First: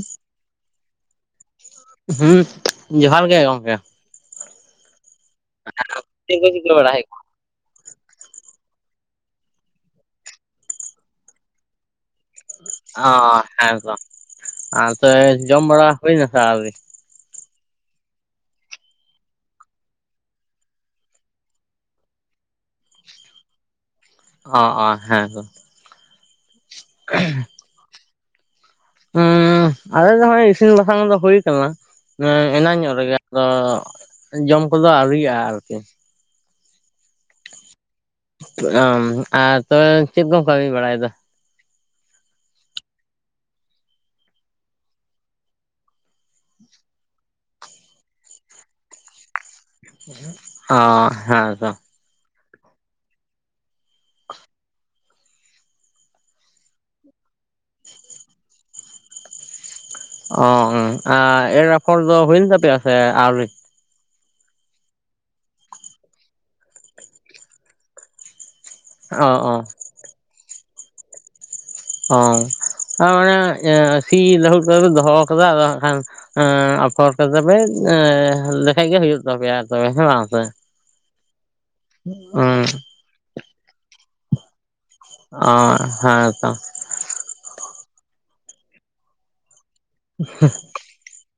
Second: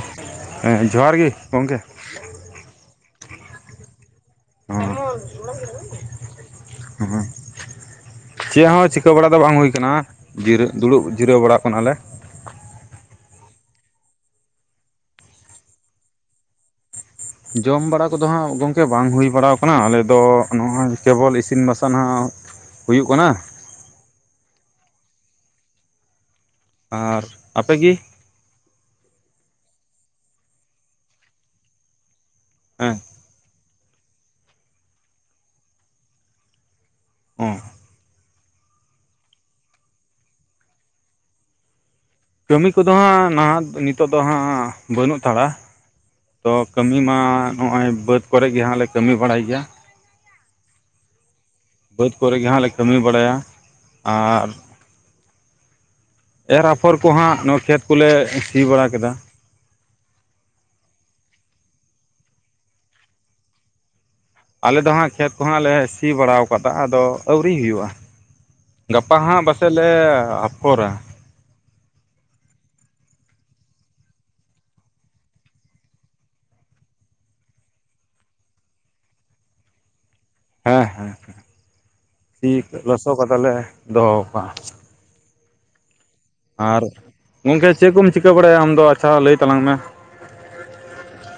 Hello [unintelligible] ᱦᱮᱸ ᱡᱚᱦᱟᱨ ᱜᱮ ᱜᱚᱝᱠᱮ ᱾ ᱦᱩᱸ ᱡᱚᱦᱟᱨ ᱜᱮ ᱜᱚᱝᱠᱮ ᱾ ᱦᱚ [inaudible] ᱟᱫᱚ ᱪᱮᱫ ᱠᱚ ᱪᱤᱠᱟᱹ ᱵᱟᱲᱟ ᱦᱳᱭᱳᱜ ᱠᱟᱱᱟ? ᱪᱮᱫ ᱦᱚᱸ ᱪᱤᱠᱟᱹ ᱵᱟᱲᱟ ᱫᱚ ᱵᱟᱝ ᱦᱩᱭ ᱠᱟᱱᱟ ᱡᱤᱨᱟᱹ ᱫᱩᱲᱩᱵ ᱡᱤᱨᱟᱹᱣ ᱵᱟᱲᱟ ᱠᱟᱱᱟᱞᱮ ᱾ ᱚ ᱦᱮᱸᱛᱚ ᱟ ᱛᱚᱵᱮ ᱡᱚᱢ ᱵᱟᱲᱟ ᱦᱩᱭᱱᱟ ᱥᱮ ᱟᱹᱣᱨᱤ? ᱡᱚᱢ ᱵᱟᱲᱟ ᱠᱚᱫᱚ ᱦᱟᱸᱜ ᱜᱚᱝᱠᱮ ᱵᱟᱝ ᱦᱩᱭ ᱵᱟᱲᱟᱣ ᱠᱟᱱᱟ ᱟᱞᱮ ᱫᱚ ᱱᱚᱜᱼᱚᱭ ᱠᱮᱵᱚᱞ ᱤᱥᱤᱱ ᱵᱟᱥᱟᱝ ᱦᱟᱸᱜ ᱦᱩᱭᱩᱜ ᱠᱟᱱᱟ ᱾ ᱚ ᱚ ᱦᱮᱸ ᱛᱚ ᱾ ᱟᱨ ᱟᱯᱮᱜᱤ ᱦᱚᱸ ᱟᱞᱮ ᱫᱚ ᱱᱜᱚᱭ ᱤᱥᱤᱱ ᱵᱟᱥᱟᱝ ᱫᱚ ᱦᱩᱭ ᱠᱟᱱᱟ ᱾ ᱮᱱᱟᱝ ᱦᱮᱸ ᱧᱚᱜ ᱨᱮᱜᱮ ᱟᱫᱚ ᱡᱚᱢ ᱠᱚᱫᱚ ᱟᱹᱣᱨᱤᱭᱜᱼᱟ ᱟᱨᱠᱤ ᱾ ᱚᱸ ᱾ ᱚ ᱟᱨ ᱛᱚᱵᱮ ᱪᱮᱫ ᱠᱚᱢ ᱠᱟᱹᱢᱤ ᱵᱟᱲᱟᱭᱫᱟ? ᱠᱟᱹᱢᱤ ᱠᱚᱫᱚ ᱦᱟᱸᱜ ᱱᱟᱦᱟᱜ ᱱᱤᱛᱚᱜ ᱫᱚ ᱦᱟᱸᱜ ᱵᱟᱹᱱᱩᱜ ᱦᱟᱛᱟᱲᱟ ᱾ ᱛᱚ ᱠᱟᱹᱢᱤ ᱢᱟ ᱱᱚᱜᱼᱚᱭ ᱵᱟᱹᱫᱽ ᱠᱚᱨᱮ ᱜᱮ ᱦᱟᱸᱜ ᱞᱮ ᱠᱟᱹᱢᱤ ᱵᱟᱲᱟᱭ ᱜᱮᱭᱟ ᱾ ᱚ ᱦᱮᱸ ᱛᱚ ᱾ ᱵᱟᱹᱫᱽ ᱠᱚᱨᱮ ᱜᱮ ᱦᱟᱸᱜ ᱞᱮ ᱠᱟᱹᱢᱤ ᱵᱟᱲᱟᱭᱟ ᱟᱨ ᱮᱨ ᱟᱯᱷᱚᱨ ᱠᱚᱦᱟᱸᱜ ᱱᱚᱣᱟ ᱠᱷᱮᱛ ᱠᱚᱞᱮ ᱥᱤ ᱵᱟᱲᱟ ᱠᱮᱫᱟ ᱾ ᱚ ᱚ ᱮᱨ ᱟᱯᱷᱚᱨ ᱫᱚ ᱦᱩᱭ ᱮᱱ ᱛᱟᱯᱮᱭᱟ ᱥᱮ ᱟᱹᱣᱨᱤ? ᱟᱞᱮ ᱫᱚ ᱦᱟᱸᱜ ᱠᱷᱮᱛ ᱠᱚᱦᱚᱸ ᱞᱮ ᱥᱤ ᱵᱟᱲᱟᱣ ᱠᱟᱫᱟ ᱟᱫᱚ ᱟᱹᱣᱨᱤ ᱦᱩᱭᱩᱜᱼᱟ ᱾ ᱜᱟᱯᱟ ᱚ ᱦᱟᱸᱜ ᱚ ᱵᱟᱥᱮᱜ ᱞᱮ ᱟᱯᱷᱚᱨᱟ ᱾ ᱚ ᱟᱨ ᱢᱟᱱᱮ ᱥᱤ ᱞᱟᱹᱦᱩᱫ ᱠᱟᱛᱮ ᱯᱮ ᱫᱚᱦᱚᱣ ᱠᱟᱫᱟ ᱟᱫᱚ ᱦᱟᱸᱜ ᱠᱷᱟᱱ ᱟᱯᱷᱚᱨ ᱠᱟᱛᱮ ᱯᱮ ᱮᱸ ᱞᱮᱠᱷᱟᱡ ᱜᱮ ᱦᱩᱭᱩᱜ ᱛᱟᱯᱮᱭᱟ ᱛᱚᱵᱮ ᱦᱮᱸ ᱵᱟᱝ ᱥᱮ? ᱦᱮᱸ ᱦᱮᱸ ᱥᱤ ᱦᱩᱸ ᱞᱚᱥᱚᱜ ᱠᱟᱛᱮ ᱞᱮ ᱫᱚᱦᱚ ᱠᱟᱜᱼᱟ ᱾ ᱚ ᱦᱮᱸ ᱛᱚ ᱾ ᱟᱨ ᱜᱚᱝᱠᱮ ᱪᱮᱫ ᱠᱚᱢ ᱪᱤᱠᱟᱹ ᱵᱟᱲᱟᱭᱟ ᱟᱢᱫᱚ ᱟᱪᱪᱷᱟ ᱞᱟᱹᱭ ᱛᱟᱞᱟᱝ ᱢᱮ? [unintelligible]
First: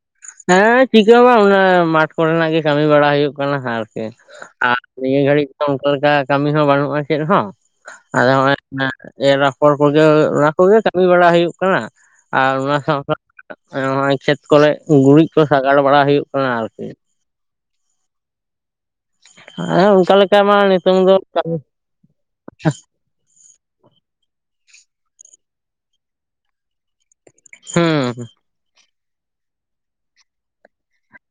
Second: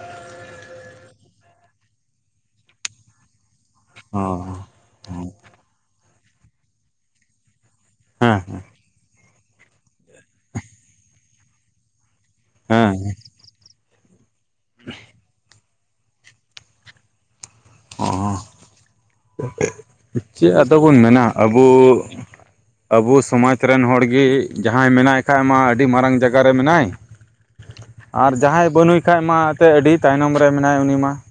ᱦᱮᱸ ᱪᱤᱠᱟᱹ ᱦᱚᱸ ᱵᱟᱝ ᱚᱱᱮ ᱢᱟᱴᱷ ᱠᱚᱨᱮᱱᱟᱜ ᱜᱮ ᱠᱟᱹᱢᱤ ᱵᱟᱲᱟ ᱦᱩᱭᱩᱜ ᱠᱟᱱᱟ᱾ ᱟᱨ ᱚ ᱟᱨ ᱱᱤᱭᱟᱹ ᱦᱮᱸ ᱜᱷᱟᱹᱲᱤᱡ ᱫᱚ ᱚᱱᱠᱟ ᱞᱮᱠᱟ ᱠᱟᱹᱢᱤ ᱦᱚᱸ ᱵᱟᱹᱱᱩᱜᱼᱟ ᱪᱮᱫ ᱦᱚᱸ ᱾ ᱟᱫᱚ ᱦᱮᱸ ᱦᱚᱸᱜᱚᱭ ᱮᱨ ᱟᱯᱷᱚᱨ ᱠᱚᱜᱮ ᱚᱱᱟ ᱠᱚᱜᱮ ᱠᱟᱹᱢᱤ ᱵᱟᱲᱟ ᱦᱩᱭᱩᱜ ᱠᱟᱱᱟ ᱾ ᱟᱨ ᱚᱱᱟ ᱥᱟᱶ ᱦᱮᱸ ᱥᱟᱶᱛᱮ ᱱᱚᱜᱚᱭ ᱠᱷᱮᱛ ᱠᱚᱨᱮ ᱜᱩᱨᱤᱡᱽ ᱠᱚ ᱥᱟᱜᱟᱲ ᱵᱟᱲᱟ ᱦᱩᱭᱩᱜ ᱠᱟᱱᱟ ᱟᱨᱠᱤ ᱾ ᱚ ᱾ ᱦᱮᱸ ᱚᱱᱠᱟ ᱞᱮᱠᱟ ᱪᱮᱫ ᱢᱟ ᱟᱫᱚ ᱵᱚᱱ ᱱᱤᱛᱚᱝ ᱫᱚ ᱢᱮᱱᱟ ᱟᱵᱚ, ᱟᱵᱚ ᱥᱚᱢᱟᱡ ᱨᱮᱱ ᱦᱚᱲ ᱜᱮ ᱡᱟᱦᱟᱸᱭ ᱢᱮᱱᱟᱭ ᱠᱷᱟᱡ ᱢᱟ ᱟᱹᱰᱤ ᱢᱟᱨᱟᱝ ᱡᱟᱜᱟ ᱨᱮ ᱢᱮᱱᱟᱭ ᱦᱩᱸ ᱟᱨ ᱡᱟᱦᱟᱸᱭ ᱵᱟᱹᱱᱩᱭ ᱠᱷᱟᱡ ᱢᱟ ᱮᱛᱮ ᱟᱹᱰᱤ ᱛᱟᱭᱱᱚᱢ ᱨᱮ ᱢᱮᱱᱟᱭ ᱩᱱᱤ ᱢᱟ ᱾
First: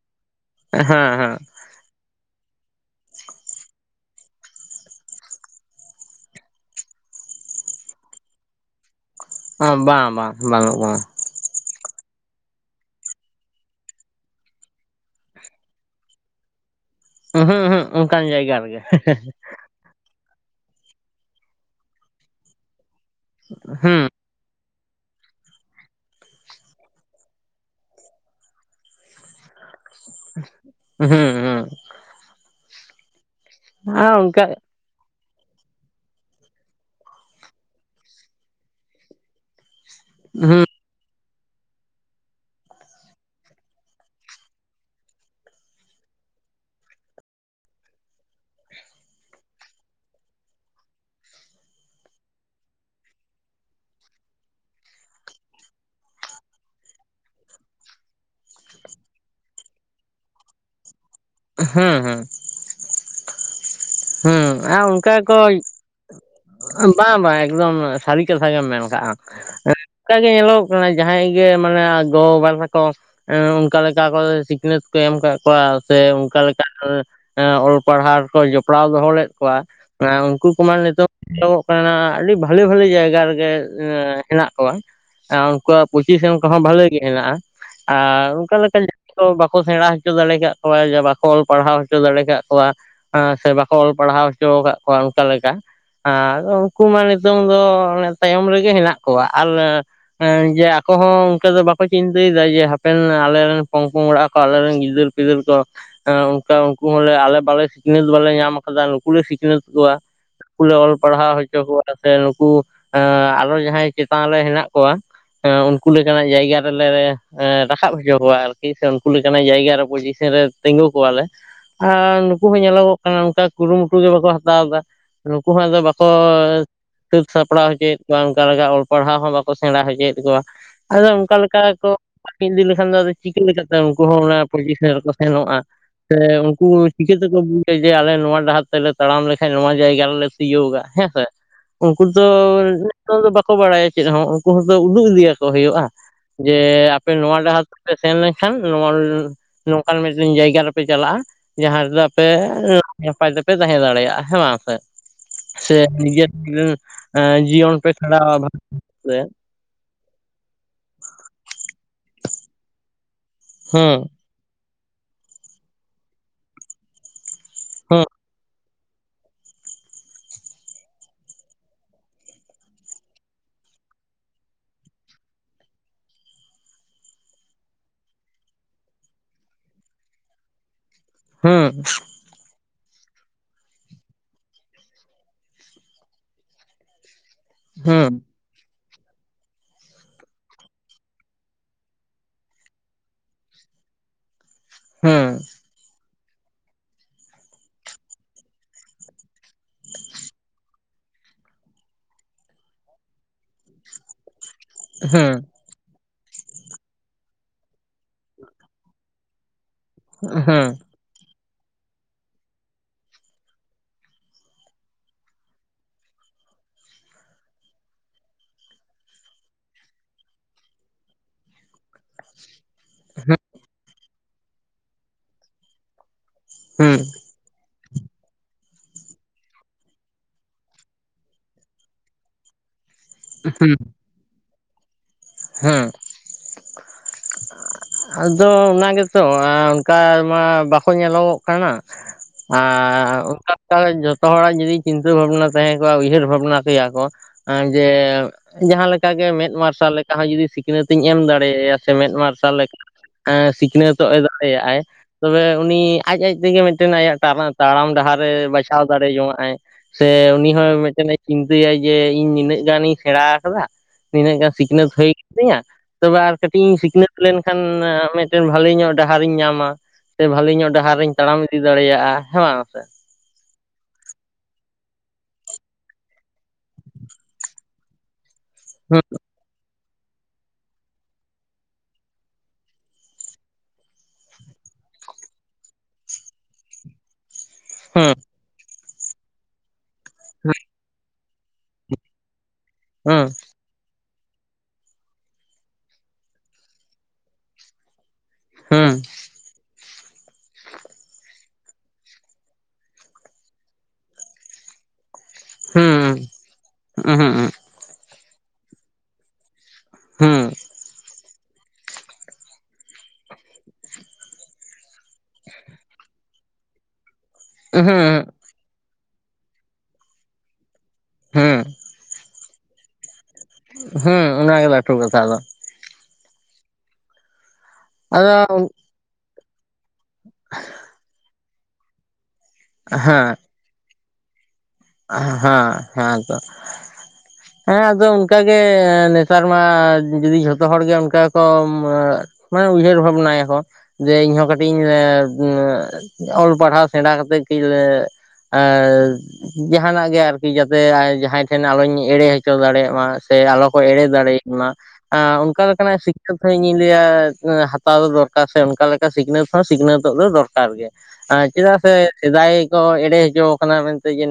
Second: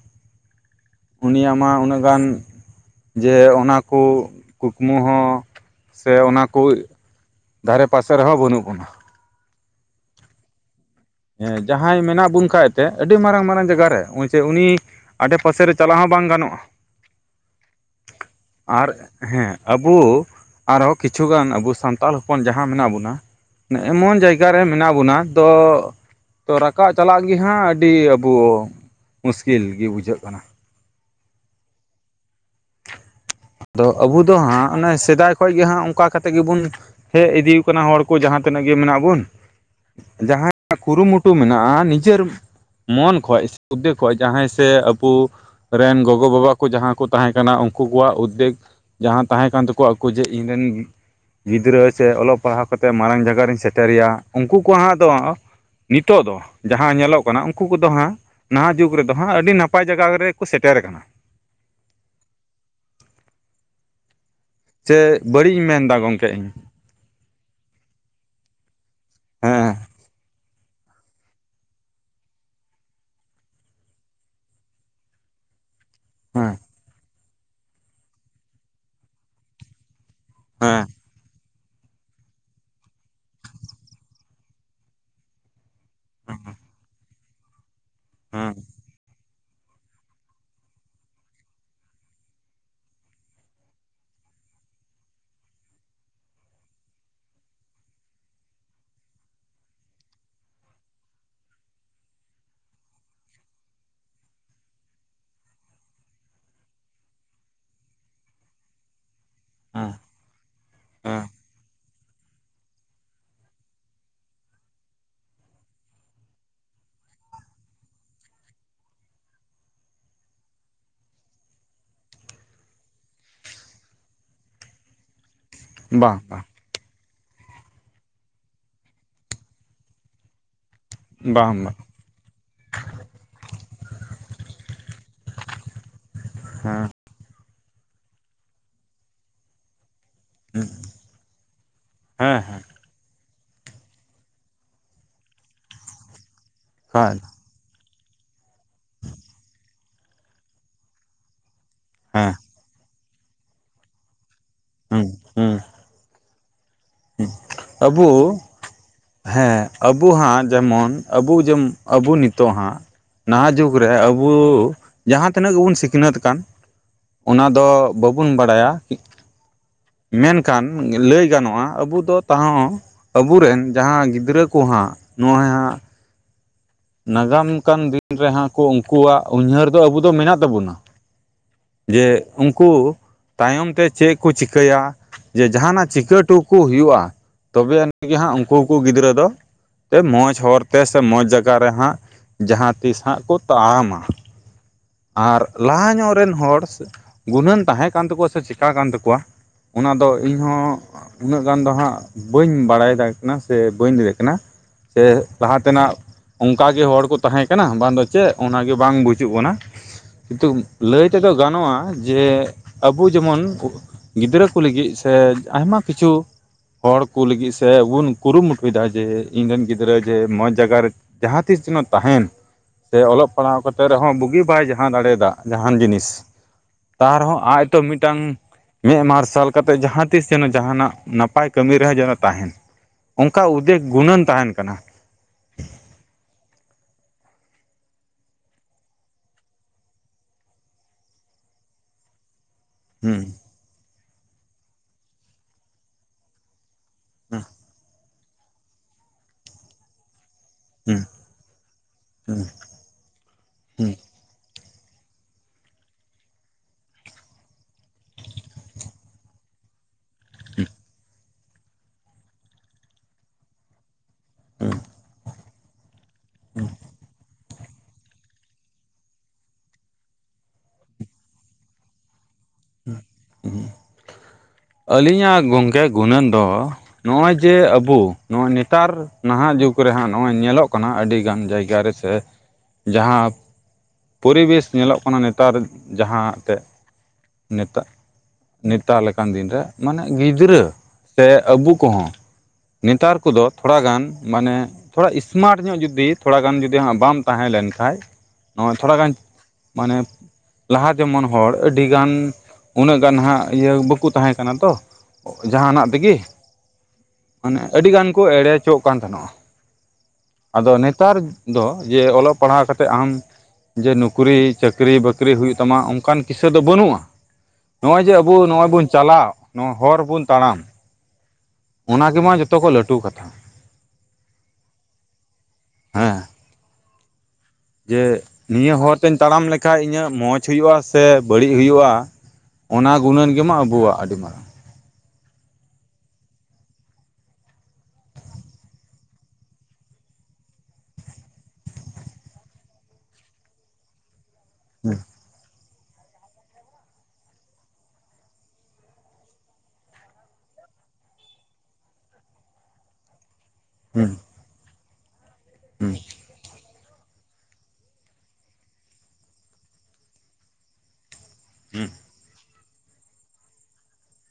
ᱦᱮᱸ ᱩᱱᱤᱭᱟᱜ ᱢᱟ ᱩᱱᱟᱹᱜ ᱜᱟᱱ ᱡᱮ ᱚᱱᱟ ᱠᱚ ᱠᱩᱠᱢᱩ ᱦᱚᱸ ᱥᱮ ᱚᱱᱟ ᱠᱚ ᱫᱷᱟᱨᱮ ᱯᱟᱥᱮ ᱨᱮᱦᱚᱸ ᱵᱟᱹᱱᱩᱜ ᱰᱚᱱᱟ ᱾ ᱵᱟᱝ ᱵᱟᱝ ᱵᱟᱱᱩᱜ ᱵᱚᱱᱟ ᱾ ᱮᱸ ᱡᱟᱦᱟᱸᱭ ᱢᱮᱱᱟᱜ ᱵᱚᱱ ᱠᱷᱟᱡ ᱮᱱᱛᱮ ᱟᱹᱰᱤ ᱢᱟᱨᱟᱝ ᱢᱟᱨᱟᱝ ᱡᱟᱭᱜᱟ ᱨᱮ ᱪᱮᱫ ᱩᱱᱤ ᱟᱰᱮ ᱯᱟᱥᱮ ᱨᱮ ᱪᱟᱞᱟᱜ ᱦᱚᱸ ᱵᱟᱝ ᱜᱟᱱᱚᱜ-ᱟ᱾ ᱩᱦᱩᱜ ᱩᱦᱩᱜ ᱚᱱᱠᱟᱱ ᱡᱟᱭᱜᱟ ᱨᱮᱜᱮ, ᱟᱵᱩ ᱟᱨᱦᱚᱸ ᱠᱤᱪᱷᱩᱜᱟᱱ ᱟᱵᱚ ᱥᱟᱱᱛᱟᱲ ᱦᱚᱯᱚᱱ ᱡᱟᱦᱟᱸ ᱢᱮᱱᱟᱜ ᱵᱚᱱᱟ ᱢᱟᱱᱮ ᱦᱩᱸ ᱮᱢᱚᱱ ᱡᱟᱭᱜᱟ ᱨᱮ ᱢᱮᱱᱟᱜ ᱵᱚᱱᱟ ᱫᱚ ᱛᱚ ᱨᱟᱠᱟᱵ ᱪᱟᱞᱟᱜ ᱜᱤ ᱦᱟᱸᱜ ᱟᱹᱰᱤ ᱟᱵᱚ ᱢᱩᱥᱠᱤᱞ ᱜᱮ ᱵᱩᱡᱷᱟᱹᱜ ᱠᱟᱱᱟ᱾ ᱦᱩᱸ, ᱦᱩᱸ ᱟᱫᱚ ᱟᱨ ᱟᱵᱚ ᱫᱚ ᱚᱱᱠᱟ ᱦᱟᱸᱜ ᱚᱱᱮ ᱥᱮᱫᱟᱭ ᱠᱷᱚᱡ ᱜᱮ ᱦᱟᱸᱜ ᱚᱱᱠᱟ ᱠᱟᱛᱮ ᱜᱮᱵᱚᱱ ᱦᱮᱡ ᱤᱫᱤ ᱟᱠᱟᱱᱟ ᱦᱚᱲ ᱠᱚ ᱡᱟᱦᱟᱸ ᱛᱤᱱᱟᱹᱜ ᱜᱮ ᱢᱮᱱᱟᱜ ᱵᱚᱱ, ᱦᱩᱸ ᱡᱟᱦᱟᱸᱭᱟᱜ ᱠᱩᱨᱩᱢᱩᱴᱩ ᱢᱮᱱᱟᱜ-ᱟ ᱱᱤᱡᱮᱨ ᱢᱚᱱ ᱠᱷᱚᱡ ᱥᱮ [unintelligible] ᱠᱷᱚᱱ ᱡᱟᱦᱟᱸᱭ ᱥᱮ ᱟᱵᱚ ᱨᱮᱱ ᱜᱚᱜᱚ ᱵᱟᱵᱟ ᱠᱚ ᱡᱟᱦᱟᱸ ᱠᱚ ᱛᱟᱦᱮᱸ ᱠᱟᱱᱟ ᱩᱱᱠᱩ ᱠᱚᱣᱟᱜ ᱩᱫᱫᱮᱜ ᱡᱟᱦᱟᱸ ᱛᱟᱦᱮᱸ ᱠᱟᱱ ᱛᱟᱠᱚᱣᱟ ᱟᱠᱚ ᱡᱮ ᱤᱧ ᱨᱮᱱ ᱜᱤᱫᱽᱨᱟᱹ ᱥᱮ ᱚᱞᱚᱜ ᱯᱟᱲᱦᱟᱣ ᱠᱟᱛᱮᱫ ᱢᱟᱨᱟᱝ ᱡᱟᱭᱜᱟ ᱨᱤᱧ ᱥᱮᱴᱨᱮᱭᱟ ᱩᱱᱠᱩ ᱠᱚ ᱦᱟᱸᱜ ᱫᱚ ᱱᱤᱛᱚᱜ ᱫᱚ ᱡᱟᱦᱟᱸ ᱧᱮᱞᱚᱜ ᱠᱟᱱᱟ ᱩᱱᱠᱩ ᱠᱚᱫᱚ ᱦᱟᱸᱜ ᱱᱟᱦᱟᱜ ᱡᱩᱜᱽ ᱨᱮᱫᱚ ᱦᱟᱸᱜ ᱟᱹᱰᱤ ᱱᱟᱯᱟᱭ ᱡᱟᱭᱜᱟ ᱨᱮᱠᱚ ᱥᱮᱴᱮᱨ ᱟᱠᱟᱱᱟ᱾ ᱦᱩᱸ ᱦᱩᱸ ᱦᱮᱸ ᱪᱮ ᱵᱟᱹᱲᱤᱡ ᱤᱧ ᱢᱮᱱᱫᱟ ᱜᱚᱢᱠᱮ? ᱵᱟᱝ ᱵᱟᱝ ᱮᱠᱫᱚᱢ ᱥᱟᱹᱨᱤ ᱠᱟᱛᱷᱟ ᱜᱮᱢ ᱢᱮᱱ ᱠᱟᱜᱼᱟ ᱦᱮᱸ ᱱᱚᱝᱠᱟ ᱜᱮ ᱧᱮᱞᱚᱜ ᱠᱟᱱᱟ ᱡᱟᱦᱟᱸᱭ ᱜᱮ ᱢᱟᱱᱮ ᱜᱚ ᱵᱟᱵᱟ ᱛᱟᱠᱚᱼᱼ ᱚᱱᱠᱟ ᱞᱮᱠᱟ ᱟᱠᱚ ᱥᱤᱠᱷᱱᱟᱹᱛ ᱠᱚ ᱮᱢ ᱠᱟᱫ ᱠᱚᱣᱟ᱾ ᱥᱮ ᱚᱱᱠᱟ ᱦᱮᱸ ᱞᱮᱠᱟ ᱚᱞ ᱯᱟᱲᱦᱟᱣ ᱨᱮᱠᱚ ᱡᱚᱯᱲᱟᱣ ᱫᱚᱦᱚ ᱞᱮᱫ ᱠᱚᱣᱟ ᱢᱟᱱᱮ ᱩᱱᱠᱩ ᱠᱚᱢᱟ ᱦᱮᱸ ᱱᱤᱛᱚᱜᱼᱼ ᱴᱚᱜᱚᱜ ᱠᱟᱱᱟ ᱟᱹᱰᱤ ᱵᱷᱟᱞᱤ ᱵᱷᱟᱞᱤ ᱡᱟᱭᱜᱟ ᱨᱮᱜᱮ ᱦᱮᱱᱟᱜ ᱠᱚᱣᱟ᱾ ᱩᱱᱠᱩᱣᱟᱜ ᱯᱚᱸᱪᱤᱥᱚᱱ ᱠᱚᱦᱚᱸ ᱵᱷᱟᱞᱤ ᱜᱮ ᱦᱮᱱᱟᱜᱼᱟ ᱟᱨ ᱦᱮᱸ ᱚᱱᱠᱟ ᱞᱮᱠᱟᱼᱼ ᱵᱟᱠᱚ ᱥᱮᱬᱟ ᱦᱚᱪᱚ ᱫᱟᱲᱮ ᱟᱠᱟᱫ ᱠᱚᱣᱟ ᱡᱟ ᱵᱟᱠᱚ ᱚᱞ ᱯᱟᱲᱦᱟᱣ ᱦᱚᱪᱚ ᱫᱟᱲᱮ ᱟᱠᱟᱫ ᱠᱚᱣᱟ, ᱦᱮᱸ ᱥᱮ ᱵᱟᱠᱚ ᱚᱞ ᱯᱟᱲᱦᱟᱣ ᱦᱚᱪᱚ ᱟᱠᱟᱫ ᱠᱚᱣᱟ ᱚᱱᱠᱟ ᱞᱮᱠᱟ ᱟᱨ ᱩᱱᱠᱩ ᱢᱟ ᱱᱤᱛᱚᱝ ᱫᱚ ᱚᱱᱮ ᱛᱟᱭᱚᱢ ᱨᱮᱜᱮ ᱦᱮᱱᱟᱜ ᱠᱚᱣᱟ ᱟᱨᱼᱼ ᱦᱮᱸ ᱡᱮ ᱟᱠᱚ ᱦᱚᱸ ᱚᱱᱠᱟ ᱫᱚ ᱵᱟᱠᱚ ᱪᱤᱱᱛᱟᱹᱭᱮᱫᱟ ᱡᱮ ᱦᱟᱯᱮᱱ ᱟᱞᱮ ᱨᱮᱱ ᱯᱚᱝ ᱯᱚᱝᱲᱟ ᱠᱚ, ᱟᱞᱮ ᱨᱮᱱ ᱜᱤᱫᱽᱟᱹᱨ, ᱯᱤᱫᱽᱨᱟᱹ ᱠᱚ ᱚᱱᱠᱟ ᱩᱱᱠᱩ ᱦᱚᱸᱞᱮ ᱟᱞᱮ ᱵᱟᱞᱮ ᱥᱤᱠᱷᱱᱟᱹᱛ ᱵᱟᱞᱮ ᱧᱟᱢ ᱟᱠᱟᱫᱟ ᱱᱩᱠᱩ ᱞᱮ ᱥᱤᱠᱷᱱᱟᱹᱛ ᱦᱮᱸ ᱠᱚᱣᱟ᱾ ᱱᱩᱠᱩ ᱞᱮ ᱚᱞ ᱦᱮᱸ ᱯᱟᱲᱦᱟᱣ ᱦᱚᱪᱚ ᱠᱚᱣᱟ ᱥᱮ ᱱᱩᱠᱩ ᱟᱨᱚ ᱡᱟᱦᱟᱸᱭ ᱪᱮᱛᱟᱱᱨᱮ ᱦᱮᱱᱟᱜ ᱠᱚᱣᱟ᱾ ᱩᱱᱠᱩ ᱞᱮᱠᱟᱱᱟᱜ ᱡᱟᱭᱜᱟ ᱨᱮᱞᱮ ᱨᱟᱠᱟᱵ ᱦᱚᱪᱚ ᱠᱚᱣᱟ ᱟᱨᱠᱤ ᱥᱮ ᱩᱱᱠᱩ ᱞᱮᱠᱟᱱᱟᱜ ᱡᱟᱭᱜᱟ ᱨᱮ ᱯᱚᱡᱤᱥᱮᱱ ᱨᱮᱼᱼ ᱛᱤᱸᱜᱩ ᱠᱚᱣᱟᱞᱮ ᱟᱨ ᱱᱩᱠᱩ ᱦᱚᱸ ᱧᱮᱞᱚᱜᱚᱜ ᱠᱟᱱᱟ ᱱᱚᱝᱠᱟ ᱠᱩᱨᱩ ᱢᱩᱴᱩ ᱜᱮ ᱵᱟᱠᱚ ᱦᱟᱛᱟᱣ ᱮᱫᱟ ᱱᱩᱠᱩ ᱦᱚᱸ ᱟᱫᱚ ᱵᱟᱠᱚᱼᱼ ᱵᱟᱝ ᱵᱟᱝ ᱥᱟᱹᱛ ᱥᱟᱯᱲᱟᱣ ᱦᱚᱪᱚᱭᱮᱫ ᱠᱚᱣᱟ ᱚᱱᱠᱟ ᱞᱮᱠᱟ ᱚᱞ ᱯᱟᱲᱦᱟᱣ ᱦᱚᱸ ᱵᱟᱠᱚ ᱥᱮᱬᱟ ᱦᱚᱪᱚᱭᱮᱫ ᱠᱚᱣᱟ ᱟᱫᱚ ᱚᱱᱠᱟ ᱵᱟᱝ ᱞᱮᱠᱟ ᱵᱟᱝ ᱠᱚᱼᱼ ᱤᱫᱤ ᱞᱮᱠᱷᱟᱱ ᱫᱚ ᱟᱫᱚ ᱪᱤᱠᱟᱹ ᱞᱮᱠᱟᱛᱮ ᱩᱱᱠᱩ ᱦᱚᱸ ᱚᱱᱟ ᱯᱚᱡᱤᱥᱮᱱ ᱨᱮᱠᱚ ᱥᱮᱱᱚᱜ-ᱟ ᱥᱮ ᱩᱱᱠᱩ, ᱦᱮᱸ ᱪᱤᱠᱟᱹᱛᱮᱠᱚ ᱵᱩᱡᱟ ᱡᱮ ᱟᱞᱮ ᱱᱚᱣᱟ ᱰᱟᱦᱟᱨ ᱛᱮᱞᱮ ᱛᱟᱲᱟᱢ ᱞᱮᱠᱷᱟᱱ ᱱᱚᱣᱟ ᱡᱟᱭᱜᱟ ᱨᱮᱼᱼ ᱞᱮ ᱥᱤᱭᱳᱜᱟ ᱦᱮᱸᱥᱮ ᱩᱱᱠᱩ ᱫᱚ ᱦᱮᱸ ᱱᱤᱛ ᱫᱚᱼᱼ ᱵᱟᱠᱚ ᱵᱟᱲᱟᱭᱟ ᱪᱮᱫ ᱦᱚᱸ ᱩᱱᱠᱩ ᱦᱚᱸᱛᱚ ᱩᱫᱩᱜ ᱤᱫᱤᱭᱟᱠᱚ ᱦᱩᱭᱩᱜᱼᱟ ᱡᱮ ᱟᱯᱮ ᱦᱮᱸ ᱱᱚᱣᱟ ᱰᱟᱦᱟᱨᱼᱼ ᱛᱮᱯᱮ ᱥᱮᱱ ᱞᱮᱱᱠᱷᱟᱱ ᱱᱚᱣᱟ ᱱᱚᱝᱠᱟᱱ ᱢᱤᱫᱴᱮᱱ ᱡᱟᱭᱜᱟ ᱨᱮᱯᱮ ᱪᱟᱞᱟᱜᱼᱟ᱾ ᱡᱟᱦᱟᱸ ᱦᱤᱞᱚᱜ ᱟᱯᱮ ᱦᱮᱸ ᱱᱟᱯᱟᱭ ᱛᱮᱯᱮ ᱛᱟᱦᱮᱸ ᱫᱟᱲᱮᱭᱟᱜ-ᱟ ᱦᱮᱸ ᱵᱟᱝ ᱥᱮᱼᱼ ᱦᱩᱸ ᱦᱩᱸ ᱥᱮ ᱱᱤᱡᱮᱨ ᱦᱩᱸ ᱡᱤᱭᱚᱱ ᱯᱮ ᱟᱵᱚ ᱠᱷᱟᱸᱰᱟᱣᱟ ᱵᱷᱟᱜᱤᱼᱼ ᱦᱮᱸ ᱟᱵᱚ ᱦᱟᱸᱜ ᱡᱮᱢᱚᱱ ᱟᱵᱚ ᱡᱮᱢ ᱟᱵᱚ ᱱᱤᱛᱚᱜ ᱦᱟᱸᱜ ᱱᱟᱦᱟᱜ ᱡᱩᱜᱽ ᱨᱮᱼᱼ ᱦᱮᱸ ᱟᱵᱚ ᱡᱟᱦᱟᱸ ᱛᱤᱱᱟᱹᱜ ᱜᱮᱵᱚᱱ ᱥᱤᱠᱷᱱᱟᱹᱛ ᱟᱠᱟᱱᱼᱼ ᱚᱱᱟ ᱫᱚ ᱦᱮᱸ ᱵᱟᱵᱚᱱ ᱵᱟᱰᱟᱭᱟ᱾ ᱢᱮᱱᱠᱷᱟᱱ ᱞᱟᱹᱭ ᱜᱟᱱᱚᱜᱼᱟ ᱟᱵᱚ ᱫᱚ ᱛᱟᱦᱚᱸ ᱟᱵᱚᱨᱮᱱ ᱡᱟᱦᱟᱸ ᱜᱤᱫᱽᱨᱟᱹ ᱠᱚ ᱦᱟᱸᱜ ᱱᱚᱜ-ᱚᱭ ᱦᱟᱸᱜᱼᱼ ᱱᱟᱜᱟᱢ ᱠᱟᱱ ᱫᱤᱱ ᱨᱮᱦᱟᱸ ᱠᱚ ᱩᱱᱠᱩᱣᱟᱜ ᱩᱭᱦᱟᱹᱨ ᱫᱚ ᱟᱵᱚ ᱫᱚ ᱢᱮᱱᱟᱜ ᱛᱟᱵᱚᱱᱟ, ᱦᱮᱸ ᱡᱮ ᱩᱱᱠᱩ ᱛᱟᱭᱚᱢ ᱛᱮ ᱪᱮᱫ ᱠᱚ ᱪᱤᱠᱟᱹᱭᱟ ᱡᱮ ᱡᱟᱦᱟᱱᱟᱜ ᱪᱤᱠᱟᱹᱴᱩ ᱠᱚ ᱦᱩᱭᱩᱜᱼᱟ᱾ ᱛᱚᱵᱮ ᱟᱹᱱᱤᱡᱽ ᱦᱮᱸ ᱜᱮ ᱦᱟᱸᱜ ᱩᱱᱠᱩ ᱠᱚ ᱜᱤᱫᱽᱨᱟᱹ ᱫᱚ ᱛᱮ ᱢᱚᱸᱡᱽ ᱦᱚᱨᱛᱮ ᱥᱮ ᱢᱚᱸᱡᱽ ᱡᱟᱼᱼ ᱟᱠᱟ ᱨᱮ ᱦᱟᱸᱜ ᱡᱟᱦᱟᱸ ᱛᱤᱥ ᱦᱟᱸᱜ ᱠᱚ ᱛᱟᱲᱟᱢᱟ ᱦᱮᱸ ᱟᱨ ᱞᱟᱦᱟ ᱧᱚᱜ ᱨᱮᱱ ᱦᱚᱲ ᱜᱩᱱᱟᱹᱱ ᱛᱟᱦᱮᱸ ᱠᱟᱱ ᱛᱟᱠᱚᱣᱟ ᱥᱮ ᱪᱮᱠᱟ ᱠᱟᱱ ᱛᱟᱠᱚᱣᱟ᱾ ᱚᱱᱟ ᱫᱚ ᱤᱧ ᱦᱚᱸᱼᱼ ᱩᱱᱟᱹᱜ ᱜᱟᱱ ᱫᱚ ᱦᱟᱸᱜ ᱵᱟᱹᱧ ᱵᱟᱲᱟᱭ ᱫᱟᱲᱮ ᱠᱟᱱᱟ ᱥᱮ ᱵᱟᱹᱧ ᱞᱟᱹᱭᱮ ᱠᱟᱱᱟ᱾ ᱥᱮ ᱦᱮᱸ ᱞᱟᱦᱟ ᱛᱮᱱᱟᱜ ᱚᱱᱠᱟ ᱜᱮ ᱦᱚᱲ ᱠᱚ ᱛᱟᱦᱮᱸ ᱠᱟᱱᱟ ᱵᱟᱝ ᱫᱚ ᱪᱮᱫ ᱚᱱᱟ ᱜᱮ ᱵᱟᱝ ᱵᱩᱡᱩᱜ ᱠᱟᱱᱟ? ᱠᱤᱱᱛᱩ ᱦᱮᱸ ᱞᱟᱹᱭ ᱛᱮᱫᱚ ᱜᱟᱱᱚᱜᱼᱟ ᱡᱮ ᱟᱵᱚ ᱡᱮᱢᱚᱱᱼᱼ ᱜᱤᱫᱽᱨᱟᱹ ᱠᱚ ᱞᱟᱹᱜᱤᱫ ᱥᱮ ᱟᱭᱢᱟ ᱠᱤᱪᱷᱩᱼᱼ ᱦᱚᱲ ᱠᱚ ᱞᱟᱹᱜᱤᱫ ᱥᱮ ᱵᱚᱱ ᱠᱩᱨᱩᱢᱩᱴᱩᱭᱮᱫᱟ ᱡᱮ ᱤᱧᱨᱮᱱ ᱜᱤᱫᱽᱨᱟᱹ ᱡᱮ ᱢᱚᱸᱡᱽ ᱡᱟᱭᱟᱨ ᱨᱮᱼᱼ ᱡᱟᱦᱟᱸ ᱛᱤᱥ ᱡᱮᱱᱚ ᱛᱟᱦᱮᱱᱼᱼ ᱥᱮ ᱚᱞᱚᱜ ᱦᱮᱸ ᱯᱟᱲᱦᱟᱣ ᱠᱟᱛᱮ ᱨᱮᱦᱚᱸ ᱵᱩᱜᱤ ᱵᱟᱭ ᱡᱟᱦᱟᱸ ᱫᱟᱲᱮᱭᱟᱫᱟ ᱡᱟᱦᱟᱱ ᱡᱤᱱᱤᱥ ᱦᱮᱸ ᱛᱟᱸ ᱨᱮᱦᱚᱸ ᱟᱡᱼᱼ ᱛᱚ ᱢᱤᱫ ᱴᱟᱝ, ᱢᱮᱜ ᱢᱟᱨᱥᱟᱞ ᱠᱟᱛᱮ ᱡᱟᱦᱟᱸ ᱛᱤᱥ ᱡᱮᱱᱚ ᱡᱟᱦᱟ ᱱᱟᱜ ᱱᱟᱯᱟᱭ ᱠᱟᱹᱢᱤ ᱨᱮᱦᱚᱸ ᱡᱮᱱᱚ ᱛᱟᱦᱮᱱ ᱚᱱᱠᱟ ᱩᱫᱮᱠ ᱜᱩᱱᱟᱹᱱ ᱛᱟᱦᱮᱱ ᱠᱟᱱᱟ᱾ ᱦᱮᱸ᱾ ᱟᱫᱚ ᱚᱱᱟ ᱜᱮᱛᱚ? ᱟᱸ ᱚᱱᱠᱟ ᱢᱟ, ᱵᱟᱠᱚ ᱧᱮᱞᱚᱜᱚᱜ ᱠᱟᱱᱟ ᱾ ᱟᱻ ᱦᱩᱸ ᱚᱱᱠᱟ ᱛᱟᱦᱞᱮ ᱡᱚᱛᱚ ᱦᱚᱲᱟᱜ, ᱡᱩᱫᱤ? ᱪᱤᱱᱛᱟᱹ ᱵᱷᱟᱵᱱᱟ ᱛᱟᱦᱮᱸ ᱠᱚᱜᱼᱟ ᱾ ᱩᱭᱦᱟᱹᱨ ᱵᱷᱟᱵᱱᱟ ᱛᱮᱭᱟ ᱠᱚ, ᱦᱩᱸ ᱮᱸ, ᱡᱮ ᱡᱟᱦᱟᱸ ᱞᱮᱠᱟ ᱜᱮ, ᱢᱮᱫ ᱢᱟᱨᱥᱟᱞ ᱞᱮᱠᱟ ᱦᱚᱸ ᱡᱩᱫᱤ? ᱥᱤᱠᱷᱱᱟᱹᱛ ᱦᱩᱸ ᱤᱧ ᱮᱢ ᱫᱟᱲᱮᱭᱟᱭᱟ ᱥᱮ ᱾ ᱢᱮᱸᱫ ᱦᱩᱸ ᱢᱟᱨᱥᱟᱞ ᱞᱮᱠᱟ, ᱦᱩᱸ ᱥᱤᱠᱷᱱᱟᱹᱛᱚᱜ, ᱮᱼᱫᱟᱲᱮᱭᱟᱜᱼᱟᱭ ᱾ ᱛᱚᱵᱮ ᱩᱱᱤ, ᱟᱡ ᱟᱡ ᱛᱮᱜᱮ, ᱢᱤᱫᱴᱮᱱ ᱟᱭᱟᱜ [unintelligible] ᱛᱟᱲᱟᱢ ᱰᱟᱦᱟᱨᱮ, ᱵᱟᱪᱷᱟᱣ ᱫᱟᱲᱮ ᱡᱚᱢᱼᱢᱟᱜᱼᱟᱭ ᱾ ᱥᱮ, ᱩᱱᱤ ᱦᱚᱸ ᱢᱤᱫᱴᱮ ᱱᱮ ᱪᱤᱱᱛᱟᱹᱭᱟᱭ, ᱡᱮ, ᱤᱧ ᱱᱤᱱᱟᱹᱜ ᱜᱟᱱᱤᱧ ᱥᱮᱬᱟ ᱟᱠᱟᱫᱟ ᱾ ᱱᱤᱱᱟᱹᱜ ᱜᱟᱱ, ᱦᱩᱸ ᱥᱤᱠᱷᱱᱟᱹᱛ ᱦᱩᱭ ᱟᱠᱟᱱ ᱛᱤᱧᱟᱹ ᱾ ᱛᱚᱵᱮ ᱟᱨ, ᱠᱟᱹᱴᱤᱡ ᱤᱧ ᱥᱤᱠᱷᱱᱟᱹᱛ ᱞᱮᱱ ᱠᱷᱟᱱ, ᱢᱤᱫᱴᱮᱱ ᱵᱷᱟᱞᱤ ᱧᱚᱜ, ᱰᱟᱦᱟᱨ ᱤᱧ ᱧᱟᱢᱟ ᱾ ᱥᱮ ᱵᱷᱟᱹᱞᱤ ᱧᱚᱜ, ᱰᱟᱦᱟᱨ ᱤᱧ ᱛᱟᱲᱟᱢ ᱤᱫᱤ ᱫᱟᱲᱮᱭᱟᱜᱼᱟ ᱾ᱦᱮᱸ ᱵᱟᱝ ᱥᱮ? [unintelligible] ᱟᱹᱞᱤᱧᱟᱜ ᱜᱚᱝᱠᱮ, ᱜᱩᱱᱟᱹᱱ ᱫᱚ, ᱱᱚᱜᱼᱚᱭ, ᱡᱮ, ᱟᱵᱩ ᱱᱚᱜᱼᱚᱭ ᱱᱮᱛᱟᱨ ᱦᱩᱸ ᱱᱟᱦᱟᱜ ᱡᱩᱜᱽ ᱠᱚᱨᱮ ᱦᱟᱸᱜ, ᱱᱚᱜᱼᱚᱭ ᱧᱮᱞᱚᱜ ᱠᱟᱱᱟ ᱾ ᱟᱹᱰᱤ ᱜᱟᱱ, ᱡᱟᱭᱜᱟ ᱨᱮ ᱥᱮ ᱡᱟᱦᱟᱸ ᱯᱚᱨᱤᱵᱮᱥ ᱧᱮᱞᱚᱜ ᱠᱟᱱᱟ ᱾ ᱱᱮᱛᱟᱨ ᱡᱟᱦᱟᱸ ᱛᱮ, ᱱᱮᱛᱟᱜ ᱾ ᱦᱮᱸ [unintelligible] ᱱᱮᱛᱟᱜ ᱞᱮᱠᱟᱱ ᱫᱤᱱᱨᱮ, ᱢᱟᱱᱮ, ᱜᱤᱫᱽᱨᱟᱹ ᱥᱮ, ᱟᱵᱩ ᱠᱚᱸᱦᱚᱸ ᱱᱮᱛᱟᱨ ᱠᱟᱫᱚ ᱛᱷᱚᱲᱟ ᱜᱟᱱ, ᱢᱟᱱᱮ, ᱛᱷᱚᱲᱟ ᱤᱥᱢᱟᱴ ᱧᱚᱜ ᱡᱩᱫᱤ, ᱛᱷᱚᱲᱟ ᱜᱟᱱ ᱡᱩᱫᱤ ᱦᱟᱸᱜ ᱵᱟᱢ ᱛᱟᱦᱮᱸ ᱞᱮᱱ ᱠᱷᱟᱡᱽ, ᱱᱚᱜᱼᱚᱭ ᱦᱩᱸ ᱛᱷᱚᱲᱟ ᱜᱟᱱ, ᱢᱟᱱᱮ, ᱞᱟᱦᱟ ᱡᱮᱢᱚᱱ ᱦᱚᱲ, ᱟᱹᱰᱤ ᱜᱟᱱ ᱩᱱᱟᱹᱜ ᱜᱟᱱ ᱦᱟᱸᱜ, ᱤᱭᱟᱹ ᱵᱟᱹᱠᱩ ᱛᱟᱦᱮᱸ ᱠᱟᱱᱟ ᱛᱚ ᱾ ᱡᱟᱦᱟᱱᱟᱜ ᱛᱤᱜᱮ, ᱦᱩᱸ ᱦᱩᱸ ᱦᱩᱸ ᱢᱟᱱᱮ, ᱟᱹᱰᱤ ᱜᱟᱱ ᱠᱚ, ᱮᱲᱮ ᱪᱚᱜ ᱠᱟᱱ ᱛᱟᱦᱮᱱᱚᱜ ᱦᱩᱸ ᱾ ᱟᱫᱚ ᱱᱤᱛ ᱱᱮᱛᱟᱨ ᱫᱚ, ᱡᱮ, ᱚᱞᱚᱜ ᱯᱟᱲᱦᱟᱣ ᱠᱟᱛᱮ, ᱟᱢ ᱡᱮ ᱱᱩᱠᱨᱤ, ᱪᱟᱹᱠᱨᱤ ᱵᱟᱹᱠᱨᱤ, ᱦᱩᱭᱩᱜ ᱛᱟᱢᱟ, ᱚᱱᱠᱟᱱ ᱠᱤᱥᱟᱹ ᱫᱚ ᱵᱟᱹᱱᱩᱜᱼᱟ? ᱱᱚᱜᱼᱚᱭ, ᱡᱮ ᱩᱸᱦᱩᱸᱜ ᱟᱵᱩ ᱱᱚᱣᱟ ᱵᱩᱱ ᱪᱟᱞᱟᱜ, ᱱᱚᱣᱟ ᱦᱚᱨ ᱵᱩᱱ ᱛᱟᱲᱟᱢ, ᱦᱩᱸ ᱚᱱᱟ ᱜᱮᱢᱟ ᱡᱮ ᱛᱚ, ᱠᱚ ᱞᱟᱹᱴᱩ ᱠᱟᱛᱷᱟ‌ ᱾ ᱦᱮᱸ, ᱚᱱᱟ ᱜᱮ ᱞᱟᱹᱴᱩ ᱠᱟᱛᱷᱟ ᱫᱚ ᱾ ᱦᱮᱸ ᱾ ᱡᱮ, ᱟᱫᱚ ᱱᱤᱭᱟᱹ ᱦᱚᱨ ᱛᱮᱧ ᱛᱟᱲᱟᱢ ᱞᱮᱠᱷᱟᱡ, ᱤᱧᱟᱹᱜ ᱢᱚᱸᱡᱽ ᱦᱩᱭᱩᱜᱼᱟ ᱥᱮ ᱵᱟᱹᱲᱤᱡ ᱦᱩᱭᱩᱜᱼᱟ ᱾ ᱚᱱᱟ ᱜᱩᱱᱟᱹᱱ ᱜᱮᱢᱟ, ᱟᱵᱩᱣᱟᱜ ᱟᱹᱰᱤ ᱢᱟᱨᱟᱝ ᱾ ᱮᱸᱼ ᱦᱮᱸ, ᱦᱮᱸ ᱛᱚ ᱾ ᱦᱮᱸᱼᱟᱫᱚ, ᱚᱱᱠᱟ ᱜᱮ ᱱᱮᱛᱟᱨ ᱢᱟ, ᱡᱩᱫᱤ ᱡᱷᱚᱛᱚ ᱦᱚᱲ ᱜᱮ, ᱚᱱᱠᱟ ᱠᱚ ᱢᱟᱱᱮ, ᱩᱭᱦᱟᱹᱨ ᱵᱷᱟᱵᱱᱟᱭ ᱟᱠᱚ ᱾ ᱡᱮ ᱤᱧ ᱦᱚᱸ ᱠᱟᱴᱤᱡ ᱤᱧ ᱤ ᱦᱩᱸ ᱧᱼ ᱟ ᱚᱞ ᱯᱟᱲᱦᱟᱣ ᱥᱮᱬᱟ ᱠᱟᱛᱮ, ᱮᱸᱼ ᱡᱟᱦᱟᱱᱟᱜ ᱜᱮ, ᱟᱨᱠᱤ ᱡᱟᱛᱮ, ᱡᱟᱦᱟᱸᱭ ᱴᱷᱮᱱ, ᱟᱞᱚᱧ ᱮᱲᱮ ᱦᱚᱪᱚ ᱫᱟᱲᱮᱭᱟᱜ ᱢᱟ ᱾ ᱥᱮ ᱟᱞᱚ ᱠᱚ ᱮᱲᱮ ᱦᱩᱸ ᱫᱟᱲᱮᱭᱟᱧ ᱢᱟ ᱾ ᱚᱱᱠᱟ ᱦᱩᱸ ᱞᱮᱠᱟᱱᱟᱜ ᱥᱤ ᱤᱼᱧᱤᱧ ᱞᱟᱹᱭᱟ, ᱦᱟᱛᱟᱣ ᱫᱚᱨᱠᱟᱨ ᱥᱮ, ᱚᱱᱠᱟ ᱞᱮᱠᱟ ᱥᱤᱠᱷᱱᱟᱹᱛ ᱦᱚᱸ, ᱥᱤᱠᱷᱱᱟᱹᱛᱚᱜ ᱫᱚ ᱫᱚᱨᱠᱟᱨ ᱜᱮ ᱾ ᱪᱮᱫᱟᱜ ᱦᱩᱸ ᱥᱮ ᱥᱮᱫᱟᱭ ᱠᱚ, ᱮᱲᱮ ᱦᱚᱪᱚ ᱟᱠᱟᱱᱟ ᱢᱮᱱᱛᱮ? ᱜᱮ